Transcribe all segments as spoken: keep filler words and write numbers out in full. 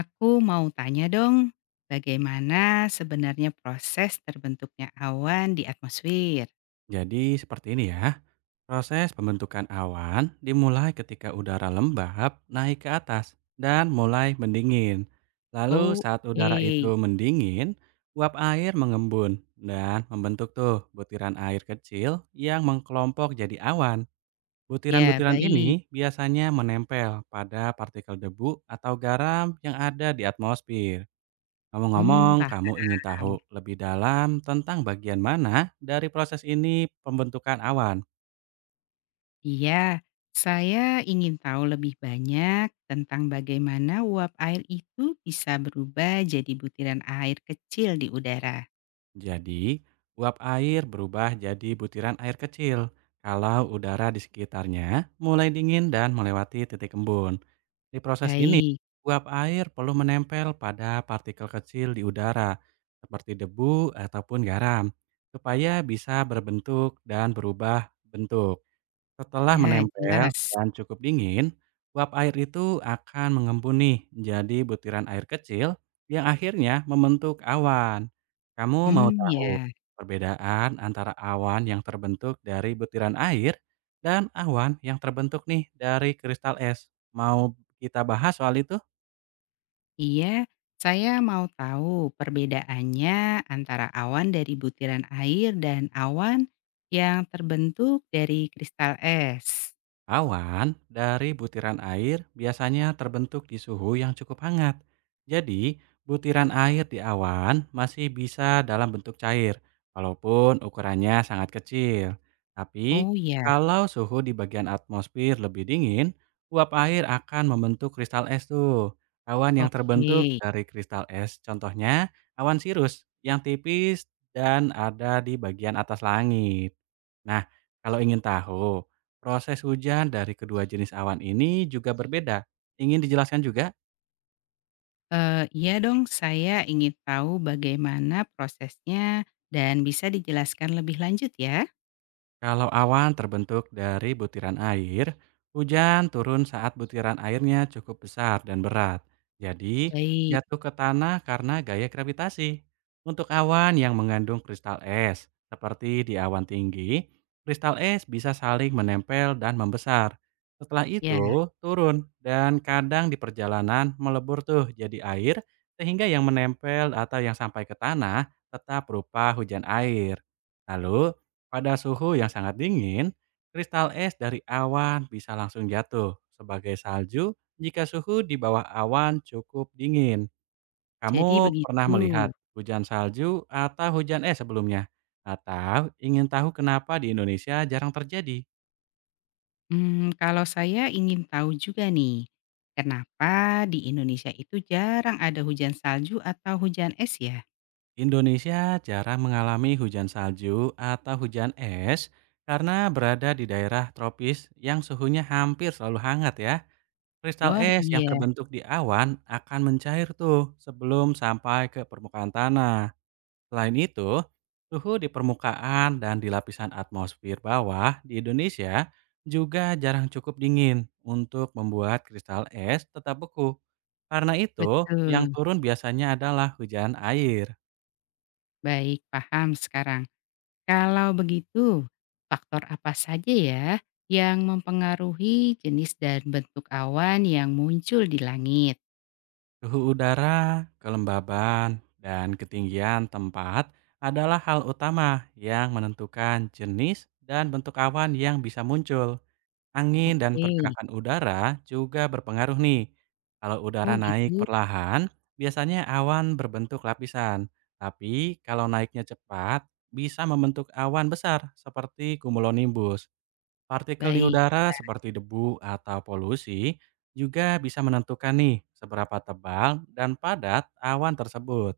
Aku mau tanya dong, bagaimana sebenarnya proses terbentuknya awan di atmosfer? Jadi seperti ini ya, proses pembentukan awan dimulai ketika udara lembab naik ke atas dan mulai mendingin. Lalu Oh, saat oke. udara itu mendingin, uap air mengembun dan membentuk tuh butiran air kecil yang mengkelompok jadi awan. Ya, Butiran-butiran baik. ini biasanya menempel pada partikel debu atau garam yang ada di atmosfer. Hmm, Ngomong-ngomong, kamu ingin tahu paham. lebih dalam tentang bagian mana dari proses ini pembentukan awan. Iya, saya ingin tahu lebih banyak tentang bagaimana uap air itu bisa berubah jadi butiran air kecil di udara. Jadi, uap air berubah jadi butiran air kecil kalau udara di sekitarnya mulai dingin dan melewati titik embun. Di proses ini, Baik. uap air perlu menempel pada partikel kecil di udara seperti debu ataupun garam supaya bisa berbentuk dan berubah bentuk. Setelah Ya, menempel jelas. dan cukup dingin, uap air itu akan mengembun nih jadi butiran air kecil yang akhirnya membentuk awan. Kamu mau Hmm, tahu ya. perbedaan antara awan yang terbentuk dari butiran air dan awan yang terbentuk nih dari kristal es? Mau kita bahas soal itu? Iya, saya mau tahu perbedaannya antara awan dari butiran air dan awan yang terbentuk dari kristal es. Awan dari butiran air biasanya terbentuk di suhu yang cukup hangat. Jadi, butiran air di awan masih bisa dalam bentuk cair, walaupun ukurannya sangat kecil. Tapi, Oh ya, kalau suhu di bagian atmosfer lebih dingin, uap air akan membentuk kristal es tuh. Awan yang oke. terbentuk dari kristal es, contohnya awan sirus yang tipis dan ada di bagian atas langit. Nah, kalau ingin tahu, proses hujan dari kedua jenis awan ini juga berbeda. Ingin dijelaskan juga? Eh, iya dong, saya ingin tahu bagaimana prosesnya dan bisa dijelaskan lebih lanjut ya. Kalau awan terbentuk dari butiran air, hujan turun saat butiran airnya cukup besar dan berat. Jadi, Baik, jatuh ke tanah karena gaya gravitasi. Untuk awan yang mengandung kristal es, seperti di awan tinggi, kristal es bisa saling menempel dan membesar. Setelah ya, itu, turun dan kadang di perjalanan melebur tuh jadi air, sehingga yang menempel atau yang sampai ke tanah tetap berupa hujan air. Lalu pada suhu yang sangat dingin, kristal es dari awan bisa langsung jatuh sebagai salju jika suhu di bawah awan cukup dingin. jadi Kamu pernah begitu. melihat hujan salju atau hujan es sebelumnya? Atau ingin tahu kenapa di Indonesia jarang terjadi? Hmm, kalau saya ingin tahu juga nih, kenapa di Indonesia itu jarang ada hujan salju atau hujan es ya? Indonesia jarang mengalami hujan salju atau hujan es karena berada di daerah tropis yang suhunya hampir selalu hangat ya. Kristal Wah, es yang iya, terbentuk di awan akan mencair tuh sebelum sampai ke permukaan tanah. Selain itu, suhu di permukaan dan di lapisan atmosfer bawah di Indonesia juga jarang cukup dingin untuk membuat kristal es tetap beku. Karena itu, yang betul. turun biasanya adalah hujan air. Baik, paham sekarang. Kalau begitu, faktor apa saja ya yang mempengaruhi jenis dan bentuk awan yang muncul di langit? Suhu udara, kelembaban, dan ketinggian tempat adalah hal utama yang menentukan jenis dan bentuk awan yang bisa muncul. Angin dan Oke. pergerakan udara juga berpengaruh nih. Kalau udara Oh, naik gitu. perlahan, biasanya awan berbentuk lapisan. Tapi kalau naiknya cepat, bisa membentuk awan besar seperti cumulonimbus. Partikel di Baik. udara seperti debu atau polusi juga bisa menentukan nih seberapa tebal dan padat awan tersebut.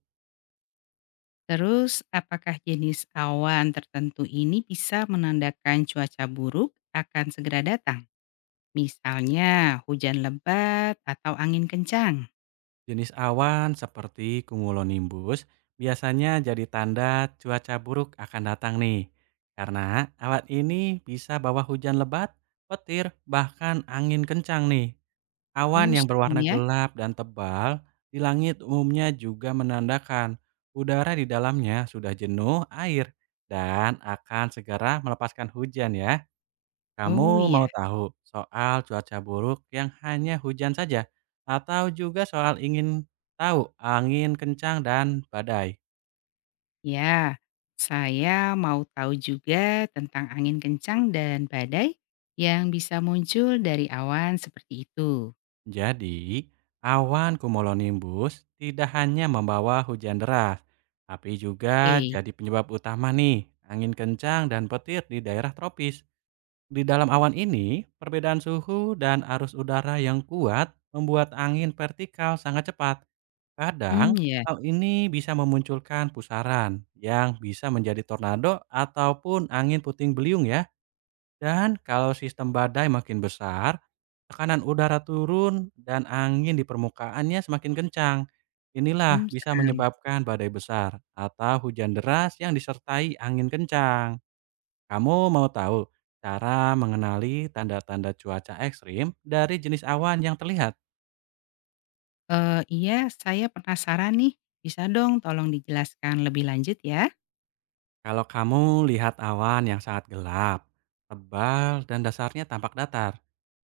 Terus, apakah jenis awan tertentu ini bisa menandakan cuaca buruk akan segera datang? Misalnya hujan lebat atau angin kencang? Jenis awan seperti cumulonimbus biasanya jadi tanda cuaca buruk akan datang nih. Karena awan ini bisa bawa hujan lebat, petir, bahkan angin kencang nih. Oh, Awan yang serem berwarna ya. gelap dan tebal di langit umumnya juga menandakan udara di dalamnya sudah jenuh air dan akan segera melepaskan hujan ya. Kamu Oh, mau iya. tahu soal cuaca buruk yang hanya hujan saja, atau juga soal ingin tahu angin kencang dan badai? Ya, saya mau tahu juga tentang angin kencang dan badai yang bisa muncul dari awan seperti itu. Jadi, awan cumulonimbus tidak hanya membawa hujan deras, tapi juga Eh, jadi penyebab utama nih angin kencang dan petir di daerah tropis. Di dalam awan ini, perbedaan suhu dan arus udara yang kuat membuat angin vertikal sangat cepat. hmm, Kadang, ya. hal ini bisa memunculkan pusaran yang bisa menjadi tornado ataupun angin puting beliung ya. Dan kalau sistem badai makin besar, tekanan udara turun dan angin di permukaannya semakin kencang. Inilah Hmm, bisa serem. menyebabkan badai besar atau hujan deras yang disertai angin kencang. Kamu mau tahu cara mengenali tanda-tanda cuaca ekstrim dari jenis awan yang terlihat? Eh, iya, saya penasaran nih. Bisa dong tolong dijelaskan lebih lanjut ya? Kalau kamu lihat awan yang sangat gelap, tebal, dan dasarnya tampak datar,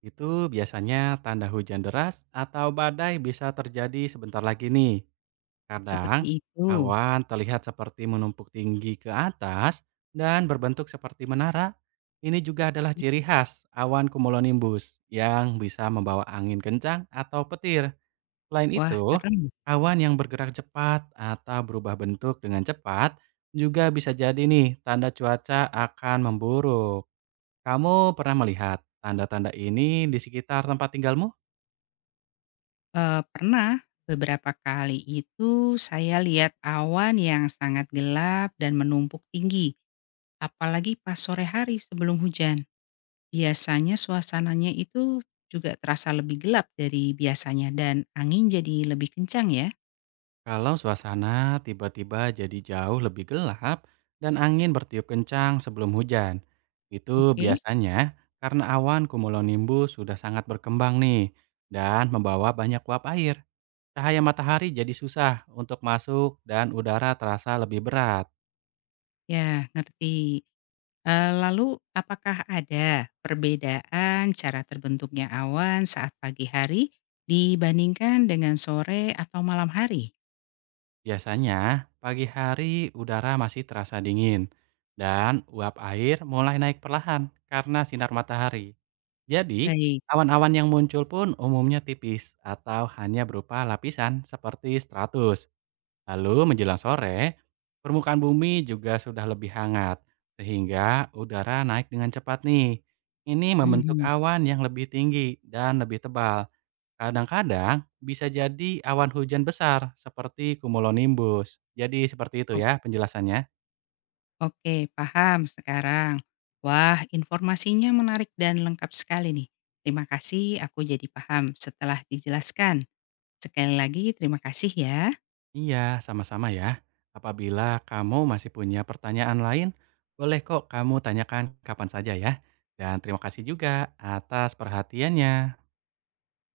itu biasanya tanda hujan deras atau badai bisa terjadi sebentar lagi nih. Seperti Kadang, itu. awan terlihat seperti menumpuk tinggi ke atas dan berbentuk seperti menara. Ini juga adalah ciri khas awan cumulonimbus yang bisa membawa angin kencang atau petir. Selain Wah, itu, serem. awan yang bergerak cepat atau berubah bentuk dengan cepat juga bisa jadi nih tanda cuaca akan memburuk. Kamu pernah melihat tanda-tanda ini di sekitar tempat tinggalmu? Eh, pernah beberapa kali itu saya lihat awan yang sangat gelap dan menumpuk tinggi, apalagi pas sore hari sebelum hujan. Biasanya suasananya itu juga terasa lebih gelap dari biasanya dan angin jadi lebih kencang ya. Kalau suasana tiba-tiba jadi jauh lebih gelap dan angin bertiup kencang sebelum hujan, itu Oke, biasanya karena awan cumulonimbus sudah sangat berkembang nih dan membawa banyak uap air. Cahaya matahari jadi susah untuk masuk dan udara terasa lebih berat. ya, ngerti. Eh, lalu apakah ada perbedaan cara terbentuknya awan saat pagi hari dibandingkan dengan sore atau malam hari? Biasanya, pagi hari udara masih terasa dingin dan uap air mulai naik perlahan karena sinar matahari. Jadi, Baik. awan-awan yang muncul pun umumnya tipis atau hanya berupa lapisan seperti stratus. Lalu menjelang sore, permukaan bumi juga sudah lebih hangat sehingga udara naik dengan cepat nih. Ini membentuk Mhm. awan yang lebih tinggi dan lebih tebal. Kadang-kadang bisa jadi awan hujan besar seperti cumulonimbus. Jadi seperti itu O- ya penjelasannya. Oke, paham sekarang. Wah, informasinya menarik dan lengkap sekali nih. Terima kasih, aku jadi paham setelah dijelaskan. Sekali lagi terima kasih ya. Iya, sama-sama ya. Apabila kamu masih punya pertanyaan lain, boleh kok kamu tanyakan kapan saja ya. Dan terima kasih juga atas perhatiannya.